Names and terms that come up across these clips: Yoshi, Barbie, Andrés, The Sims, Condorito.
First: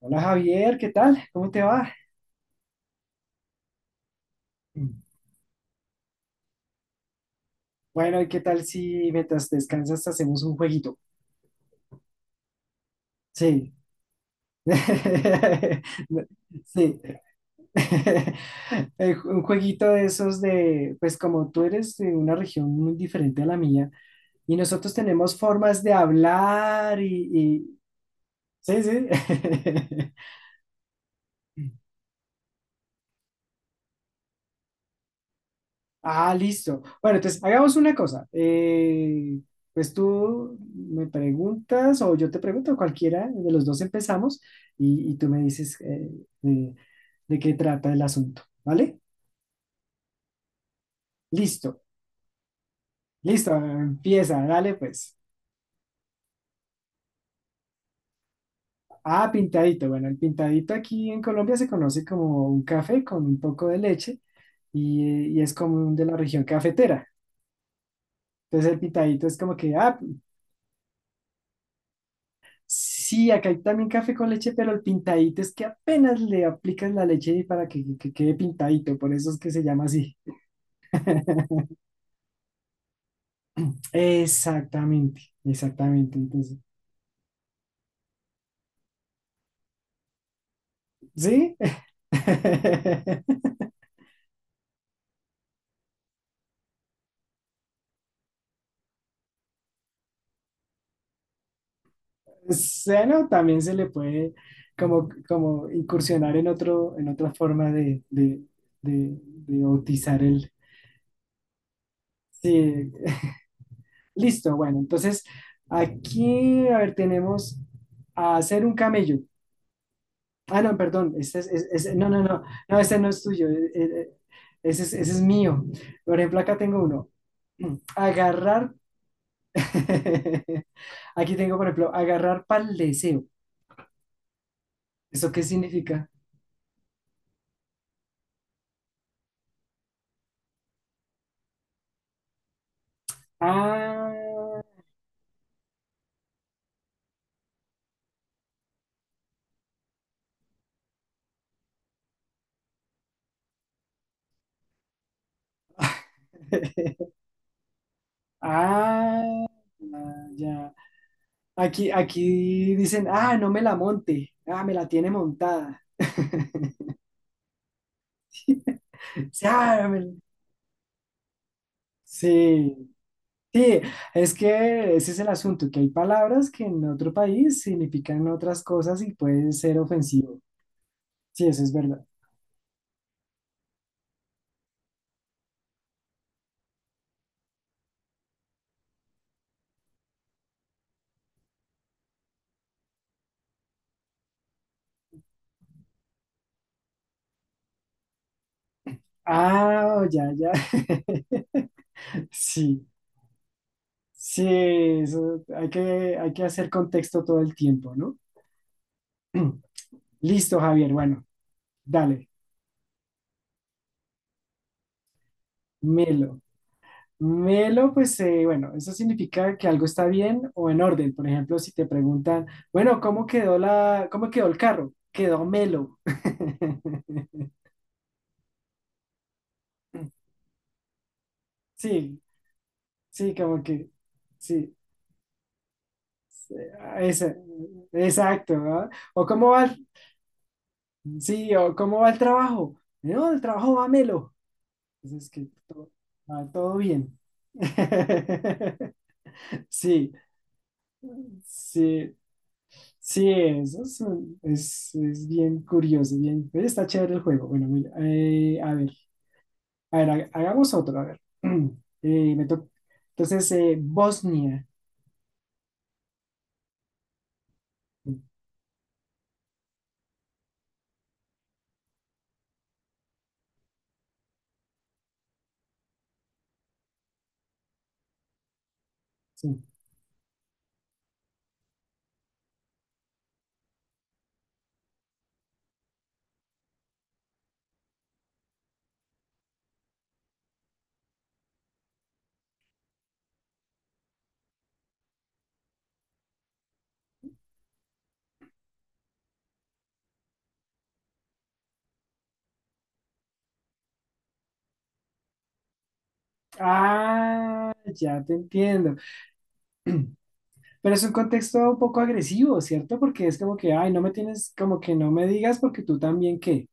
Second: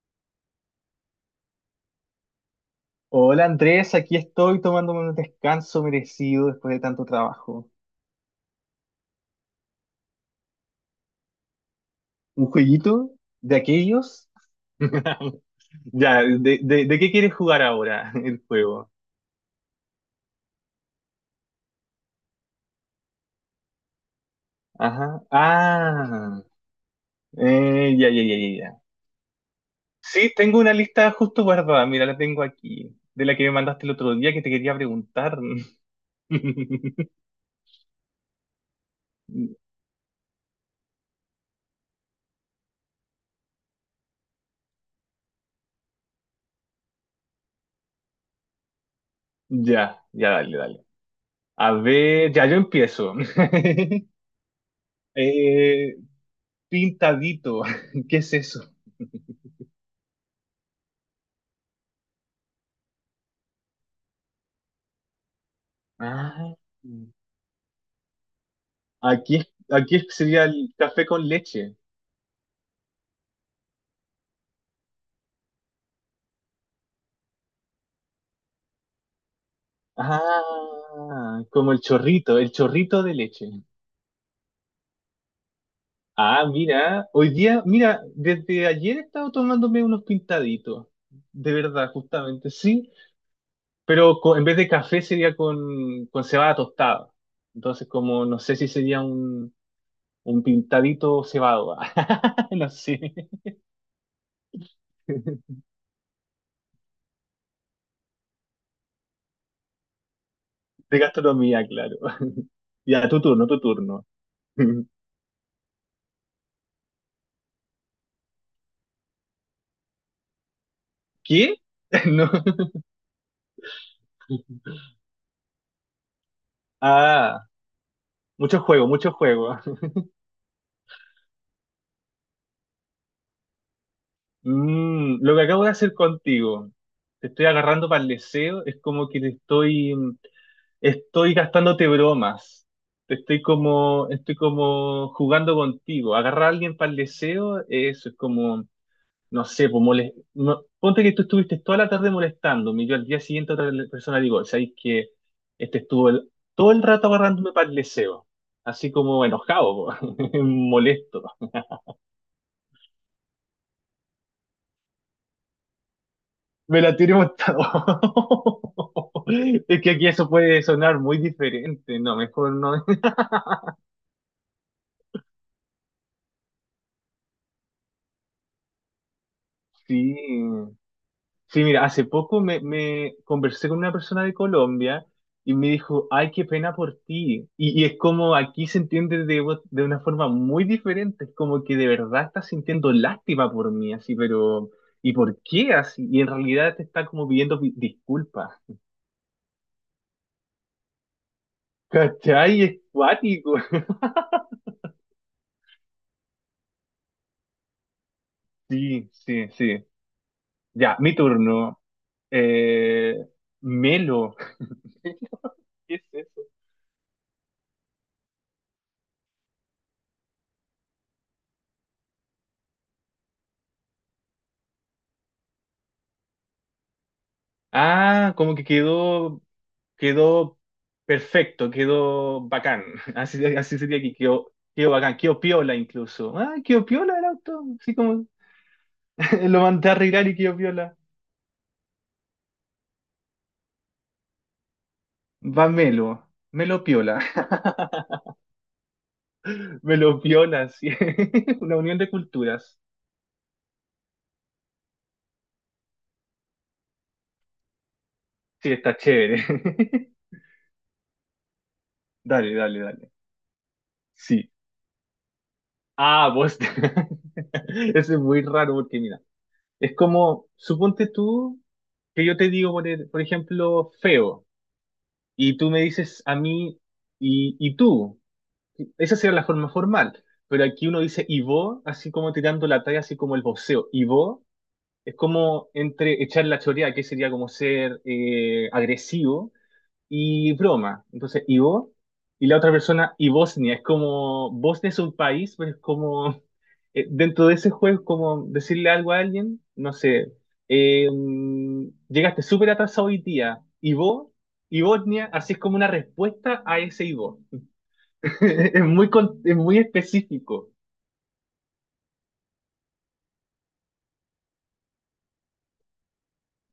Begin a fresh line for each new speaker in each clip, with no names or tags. Hola Javier, ¿qué tal? ¿Cómo te va?
Hola Andrés, aquí estoy tomándome un descanso merecido después de tanto trabajo.
Bueno, ¿y qué tal si mientras descansas hacemos un jueguito?
¿Un jueguito de
Sí.
aquellos? Ya, ¿de
Sí.
qué quieres jugar ahora el juego?
Un jueguito de esos de, pues como tú eres de una región muy diferente a la mía y nosotros
Ajá.
tenemos formas de
Ah,
hablar y
ya, ya, ya, ya, ya.
Sí, sí.
Sí, tengo una lista justo guardada, mira, la tengo aquí, de la que me mandaste el otro día que te quería preguntar.
Ah, listo. Bueno, entonces hagamos una cosa. Pues tú me preguntas o yo te pregunto, cualquiera de los dos empezamos y tú me dices de, de qué trata el asunto, ¿vale?
Ya, ya, dale, dale. A
Listo,
ver, ya yo empiezo.
listo, empieza, dale pues.
Eh, pintadito, ¿qué es eso?
Ah, pintadito. Bueno, el pintadito aquí en Colombia se conoce como un café con un poco de leche y es común de la región
Ah,
cafetera. Entonces el pintadito
aquí,
es
es-
como que,
aquí
ah.
es- sería el café con leche.
Sí, acá hay también café con leche, pero el pintadito es que apenas le aplicas la leche y para que quede pintadito, por eso es que se llama así.
Ah, como el chorrito de leche.
Exactamente, exactamente.
Ah,
Entonces,
mira, hoy día, mira, desde ayer he estado tomándome unos pintaditos, de
¿sí?
verdad, justamente, sí, pero en vez de café sería con cebada tostada. Entonces, como no sé si sería un pintadito cebado, no sé,
Seno también se le puede como,
de
como incursionar en otro, en otra forma de bautizar el.
gastronomía, claro.
Sí.
Ya, tu turno, tu turno.
Listo, bueno, entonces aquí, a ver, tenemos a hacer un camello. Ah, no, perdón, este es,
¿Qué?
es- es- no, no,
No.
no, no, este no es tuyo, ese es mío. Por ejemplo, acá tengo uno.
Ah, mucho
Agarrar,
juego, mucho juego.
aquí tengo, por ejemplo, agarrar pal deseo.
Mm,
¿Eso
lo
qué
que acabo de hacer
significa?
contigo, te estoy agarrando para el deseo, es como que estoy gastándote bromas. Te estoy
Ah,
como jugando contigo. Agarrar a alguien para el deseo, eso es como no sé, pues ponte que tú estuviste toda la tarde molestándome y yo al día siguiente otra persona digo, ¿sabes que este estuvo todo el rato agarrándome para el deseo, así como
ah,
enojado, po,
ya.
molesto?
Aquí, aquí dicen, ah, no me la monte, ah, me la tiene montada.
Me la tiré montado.
Sí,
Es
ah,
que aquí
me-
eso puede sonar muy diferente, no, mejor
sí.
no.
Sí, es que ese es el asunto, que hay palabras que en otro país significan otras cosas y pueden ser
Sí.
ofensivo. Sí, eso
Sí,
es
mira, hace
verdad.
poco me conversé con una persona de Colombia y me dijo, ay, qué pena por ti. Y es como aquí se entiende de, de una forma muy diferente, es como que de verdad estás sintiendo lástima por mí, así, pero ¿y por qué así? Y en realidad te está como pidiendo disculpas.
Ah, ya, ya.
¿Cachai? Es
Sí,
cuático.
sí, eso hay que hacer contexto todo el tiempo, ¿no?
Sí, sí, sí.
Listo, Javier,
Ya, mi
bueno,
turno.
dale,
Eh, Melo. ¿Qué es
melo.
eso?
Melo, pues bueno, eso significa que algo está bien o en orden. Por ejemplo, si te preguntan, bueno, ¿cómo quedó la, cómo quedó el carro? Quedó melo.
Ah, como que quedó perfecto,
Sí,
quedó bacán.
sí,
Así,
como
así
que,
sería que
sí,
quedó bacán, quedó piola incluso. Ah, quedó piola el
esa-
auto, así como
exacto, ¿ah? O cómo
lo
va, el-
mandé a arreglar y quedó piola.
sí, o cómo va el trabajo. No, el trabajo va melo. Entonces, que
Va
todo,
Melo,
va todo
Melo
bien.
piola,
Sí,
Melo piola, sí. Una unión de
sí,
culturas.
sí, eso es, es bien curioso, bien, está chévere el juego. Bueno, mira, eh,
Sí,
a ver,
está chévere.
a ver, ha- hagamos otro, a ver. Eh, me
Dale,
to-
dale, dale.
Entonces,
Sí.
Bosnia.
Ah, vos. Eso es muy raro porque mira, es como, suponte tú que yo te digo, por, por ejemplo, feo. Y tú me dices a mí, y tú. Esa sería la
Sí.
forma formal. Pero aquí uno dice y vos, así como tirando la talla, así como el voceo. Y vos es como entre echar la choreada, que sería como ser agresivo, y broma. Entonces, y la otra persona, y Bosnia. Es como, Bosnia es un país, pero es como, dentro de ese juego, es como decirle algo a alguien, no sé, eh, llegaste súper atrasado hoy día, y vos, y Bosnia, así es como una respuesta a ese y.
Ah, ya te
Es
entiendo.
muy, es muy específico.
Pero es un contexto un poco agresivo, ¿cierto? Porque es como que, ay, no me tienes, como que no me digas porque tú también qué,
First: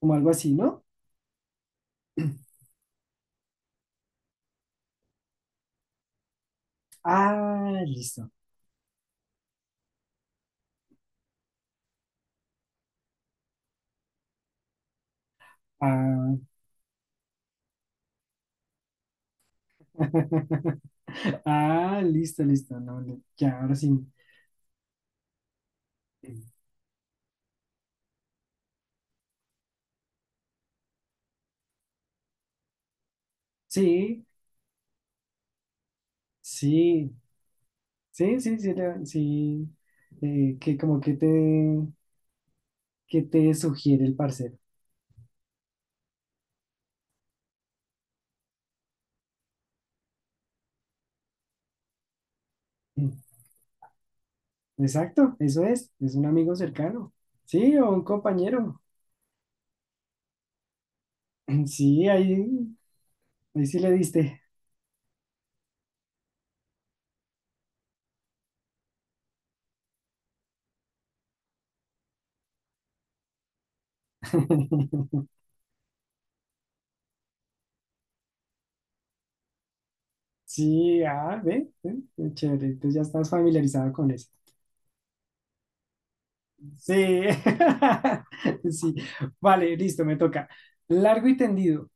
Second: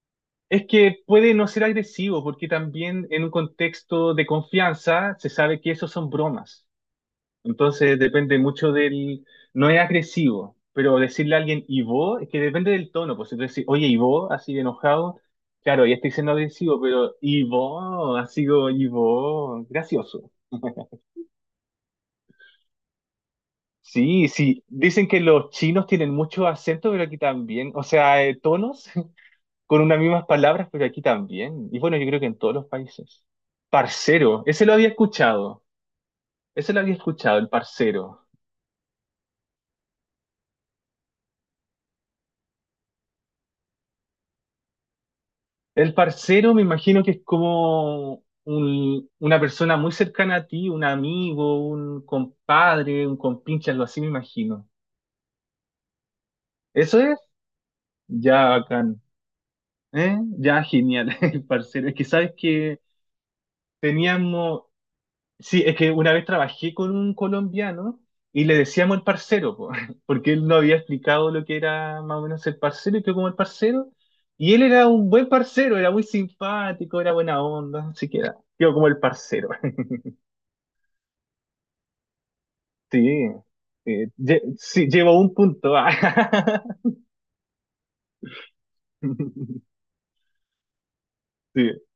como algo así,
Es
¿no?
que puede no ser agresivo, porque también en un contexto de confianza se sabe que esos son bromas.
Ah,
Entonces
listo.
depende mucho del... No es agresivo, pero decirle a alguien ¿y vos? Es que depende del tono. Pues si tú decís, oye, ¿y vos? Así de enojado. Claro, ya estoy siendo
Ah,
agresivo, pero ¿y vos? Así como, ¿y vos? Gracioso.
ah, listo, listo. No, no, ya, ahora sí.
Sí, sí. Dicen que los chinos tienen mucho acento, pero aquí también. O sea, tonos con unas mismas palabras, pero aquí también. Y bueno, yo creo que en todos los países.
Sí,
Parcero, ese lo había escuchado. Ese lo había
sí,
escuchado, el parcero.
sí, sí, sí, sí. Eh, que como que te, que te sugiere el parcero.
El parcero me imagino que es como una persona muy cercana a ti, un amigo, un compadre, un compinche, algo así me imagino.
Mm, exacto, eso es un amigo
¿Eso
cercano.
es?
Sí, o un
Ya
compañero.
bacán. ¿Eh? Ya genial, el parcero. Es que
Sí,
sabes
ahí,
que
ahí sí le diste.
teníamos, sí, es que una vez trabajé con un colombiano y le decíamos el parcero, po, porque él no había explicado lo que era más o menos el parcero y que como el parcero. Y él era un buen parcero, era muy simpático, era buena onda, así que era, quedó como el parcero.
Sí, ah, ve, ve, qué chévere, entonces
Sí,
ya estás familiarizado con eso.
sí, llevo un punto. Ah,
Sí, sí, vale, listo, me toca. Largo y
sí.
tendido,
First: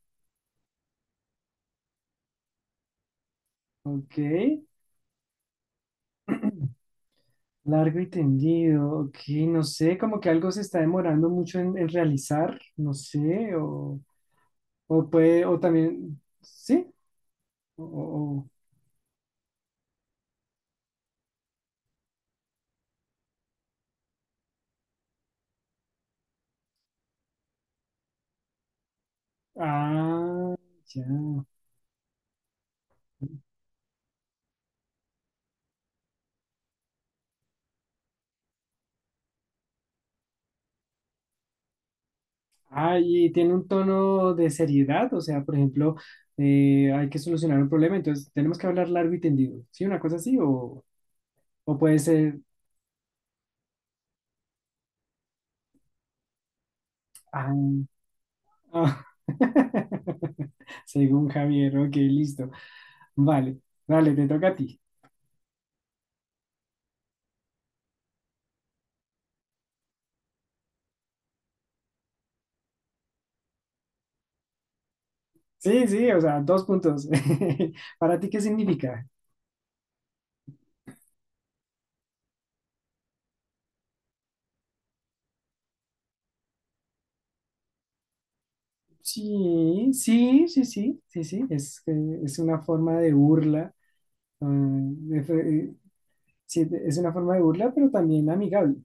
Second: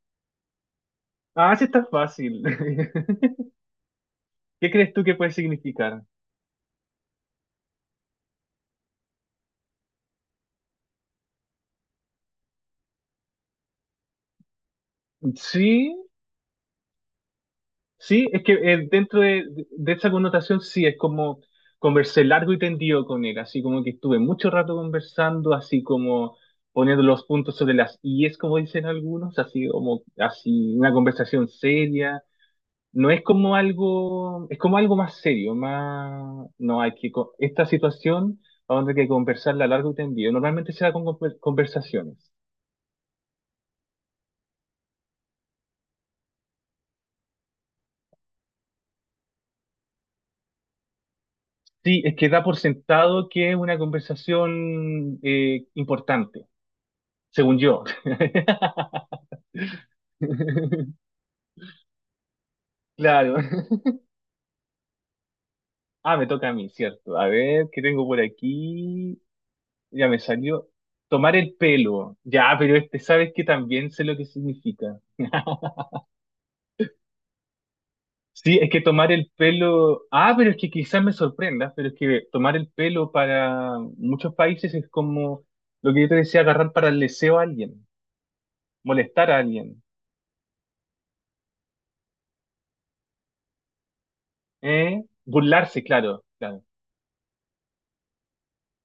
Ah, sí está fácil.
ok,
¿Qué crees tú que puede significar?
largo y tendido, ok, no sé, como que algo se está demorando mucho en realizar, no sé, o puede, o
Sí,
también, sí, o,
sí,
o-
es
o-
que dentro de esa connotación sí, es como conversé largo y tendido con él, así como que estuve mucho rato conversando, así como poniendo los puntos sobre las es como dicen algunos, así como
ah,
así una
ya.
conversación seria. No es como algo, es como algo más serio, más, no hay que, esta situación vamos a tener que conversarla largo y tendido. Normalmente se da con conversaciones.
Ah, y tiene un tono de seriedad, o sea, por ejemplo, hay que solucionar un problema, entonces tenemos que hablar largo y tendido, ¿sí? Una cosa así, o puede
Sí, es que
ser,
da por sentado que es una conversación importante,
ah,
según yo.
ah. Según Javier, ok, listo,
Claro.
vale, vale, te toca a ti.
Ah, me toca a mí, cierto. A ver, ¿qué tengo por aquí? Ya me salió. Tomar el pelo. Ya, pero este, ¿sabes que también sé lo que significa?
Sí, sí, o sea, dos puntos. ¿Para ti qué
Sí, es que
significa?
tomar el pelo, ah, pero es que quizás me sorprenda, pero es que tomar el pelo para muchos países es como lo que yo te decía, agarrar para el deseo a alguien, molestar a alguien,
Sí, sí, sí, sí, sí, sí, es una forma de burla, ah,
¿eh?
de- eh,
Burlarse, claro, claro.
sí, es una forma de burla, pero también amigable.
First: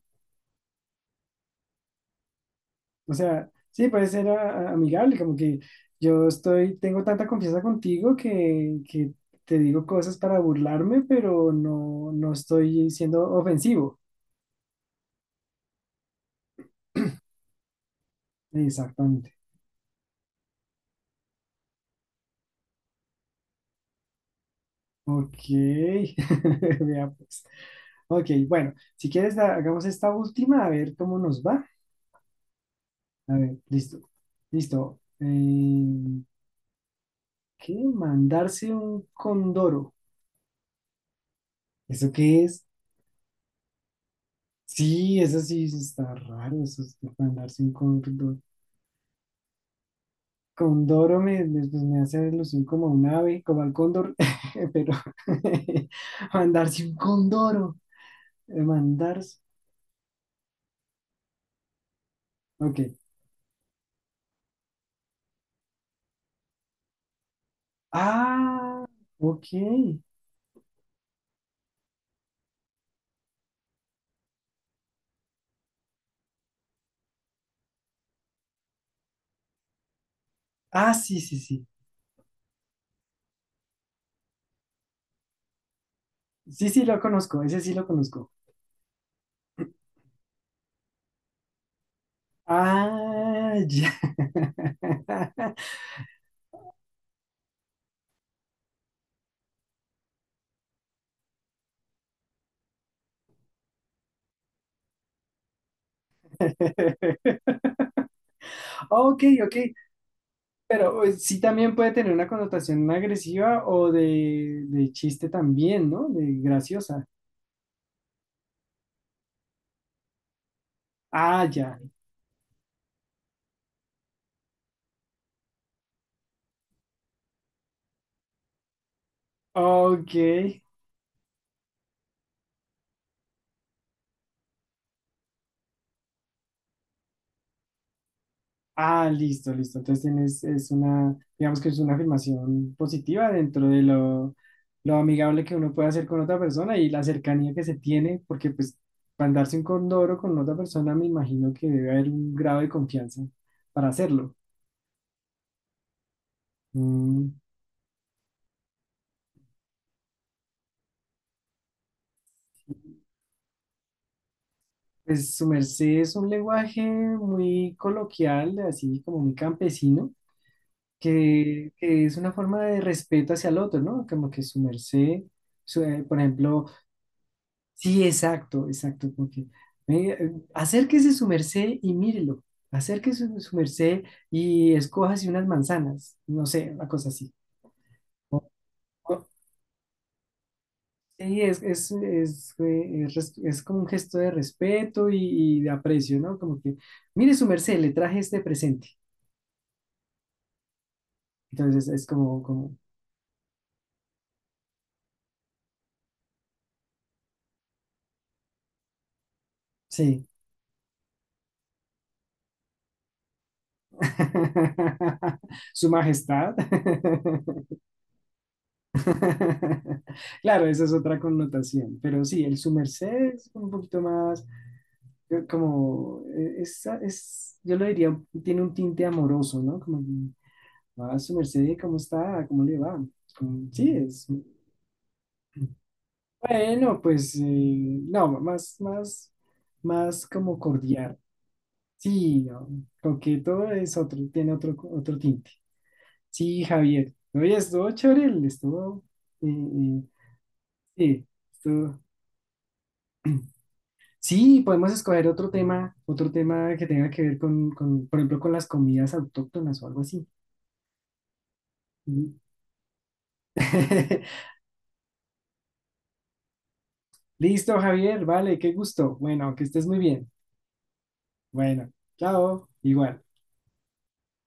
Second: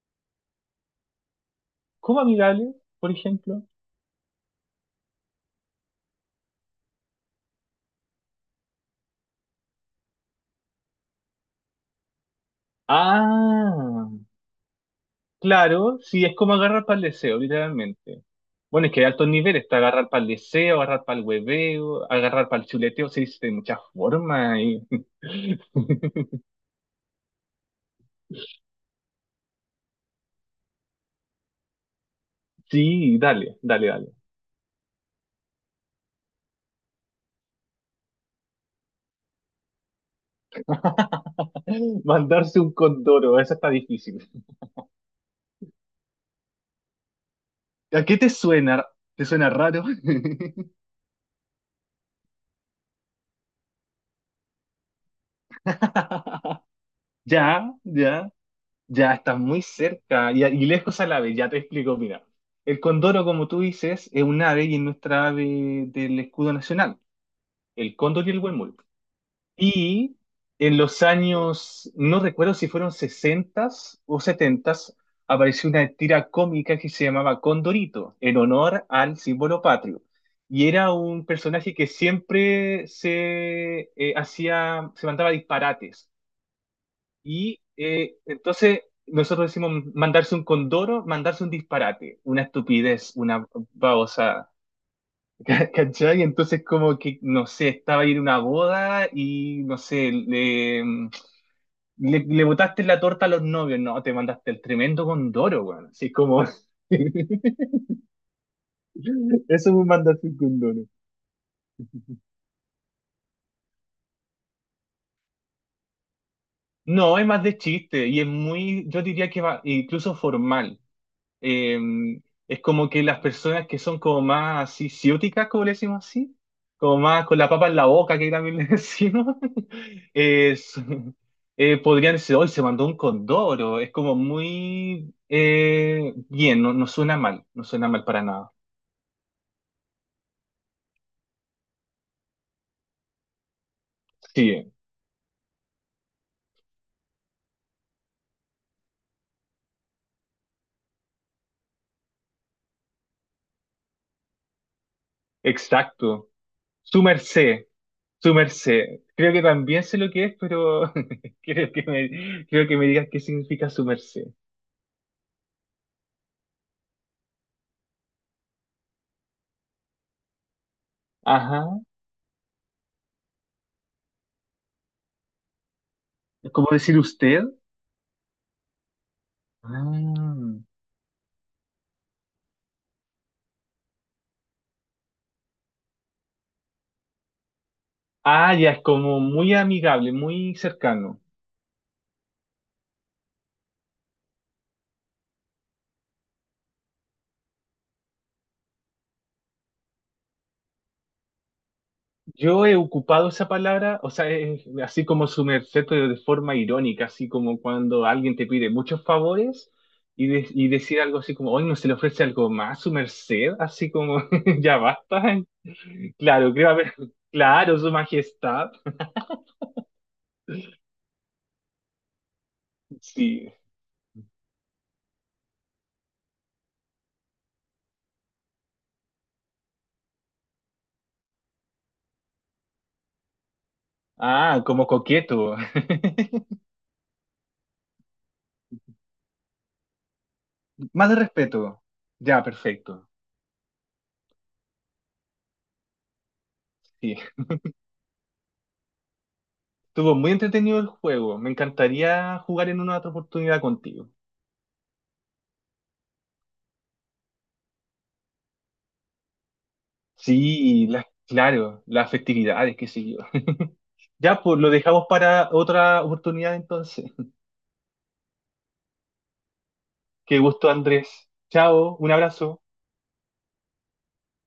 ¿Cómo amigable, por
O sea,
ejemplo?
sí, puede ser amigable, como que yo estoy, tengo tanta confianza contigo que te digo cosas para burlarme, pero no, no estoy siendo ofensivo.
Ah, claro, sí, es como agarrar para el deseo, literalmente. Bueno, es que hay altos
Exactamente.
niveles, está agarrar para el deseo, agarrar para el hueveo, agarrar para el chuleteo, se dice de muchas formas.
Ok. Vea pues. Ok, bueno, si quieres hagamos esta última a ver cómo nos va.
Sí,
A ver,
dale, dale,
listo.
dale.
Listo. ¿Qué? Mandarse un condoro. ¿Eso qué
Mandarse
es?
un condoro, eso está difícil.
Sí, eso sí está raro, eso es mandarse un
¿A qué te
condoro.
suena? ¿Te suena raro?
Condoro, pues me hace alusión como a un ave, como al cóndor, pero mandarse un
Ya,
condoro,
ya, ya,
mandarse,
estás muy cerca. Y lejos al ave, ya te explico, mira. El
ok.
condoro, como tú dices, es un ave y es nuestra ave del escudo nacional, el cóndor y el huemul.
Ah, ok.
Y en los años, no recuerdo si fueron 60 o 70, apareció una tira cómica que se llamaba Condorito, en honor al símbolo patrio. Y era
Ah, sí,
un
sí, sí.
personaje que siempre se se mandaba disparates.
Sí, sí, lo conozco, ese
Y
sí lo conozco.
entonces nosotros decimos mandarse un condoro, mandarse un disparate, una estupidez, una
Ah, ya.
babosa. ¿Cachai? Entonces como que, no sé, estaba ahí en una boda y, no sé, le, mm, le botaste la torta a los novios, no, te mandaste el tremendo condoro, weón. Así como...
Ok, ok,
Eso me mandaste un condoro.
pero sí también puede tener una connotación agresiva o de chiste también, ¿no? De graciosa.
No, es más de chiste y es muy, yo diría que va, incluso formal.
Ah, ya.
Eh, es como que las personas que son como más así, ciúticas, como le decimos así, como más con la papa en la boca, que también le decimos,
Ok.
es, podrían decir, hoy se mandó un condoro, es como muy bien, no, no suena mal, no suena mal para nada.
Ah, listo, listo. Entonces tienes, es una, digamos que es una afirmación positiva dentro de
Sí,
lo amigable que uno puede hacer con otra persona y la cercanía que se tiene, porque pues para andarse un condoro con otra persona me imagino que debe haber un grado de confianza para hacerlo.
exacto. Su
Mm,
merced, su merced. Creo que también sé lo que es, pero creo que me digas qué significa su merced.
pues su merced es un lenguaje muy coloquial, así como muy campesino,
Ajá.
que es una forma de respeto hacia el otro, ¿no? Como que su merced, por ejemplo...
¿Cómo decir usted?
Sí, exacto, exacto, porque venga,
Ah.
acérquese su merced y mírelo, acérquese su, su merced y escójase unas manzanas, no sé, una cosa así. O-
Ah, ya es como
o-
muy amigable, muy cercano.
Sí, es, es como un gesto de respeto y de aprecio, ¿no? Como que, mire su merced, le traje este presente. Entonces es como,
Yo
como,
he ocupado esa palabra, o sea, es así como su merced pero de forma irónica, así como cuando alguien te pide muchos favores
sí.
y decir algo así como, hoy no se le ofrece algo más, su merced, así como, ya basta.
Su
Claro,
majestad.
creo haber, claro, su majestad.
Claro, esa es otra connotación, pero sí, el su merced es
Sí.
un poquito más yo como, es, yo lo diría, tiene un tinte amoroso, ¿no? Como, a su merced, ¿cómo está? ¿Cómo le va? Como, sí, es,
Ah, como coqueto.
bueno, pues, no, más, más, más como
Más de
cordial.
respeto.
Sí,
Ya,
no,
perfecto.
coqueto es otro, tiene otro, otro tinte. Sí, Javier,
Sí.
oye, estuvo chévere, estuvo, eh, eh,
Estuvo muy entretenido el
sí,
juego. Me
estuvo-
encantaría jugar en una otra oportunidad contigo.
Sí, podemos escoger otro tema que tenga que ver con, por ejemplo, con las comidas autóctonas o algo así.
Sí, las, claro, las
Mm.
festividades, qué sé yo. Ya, pues lo dejamos para otra oportunidad entonces.
Listo, Javier, vale, qué gusto. Bueno, que estés muy bien.
Qué gusto, Andrés.
Bueno,
Chao, un abrazo.
chao, igual.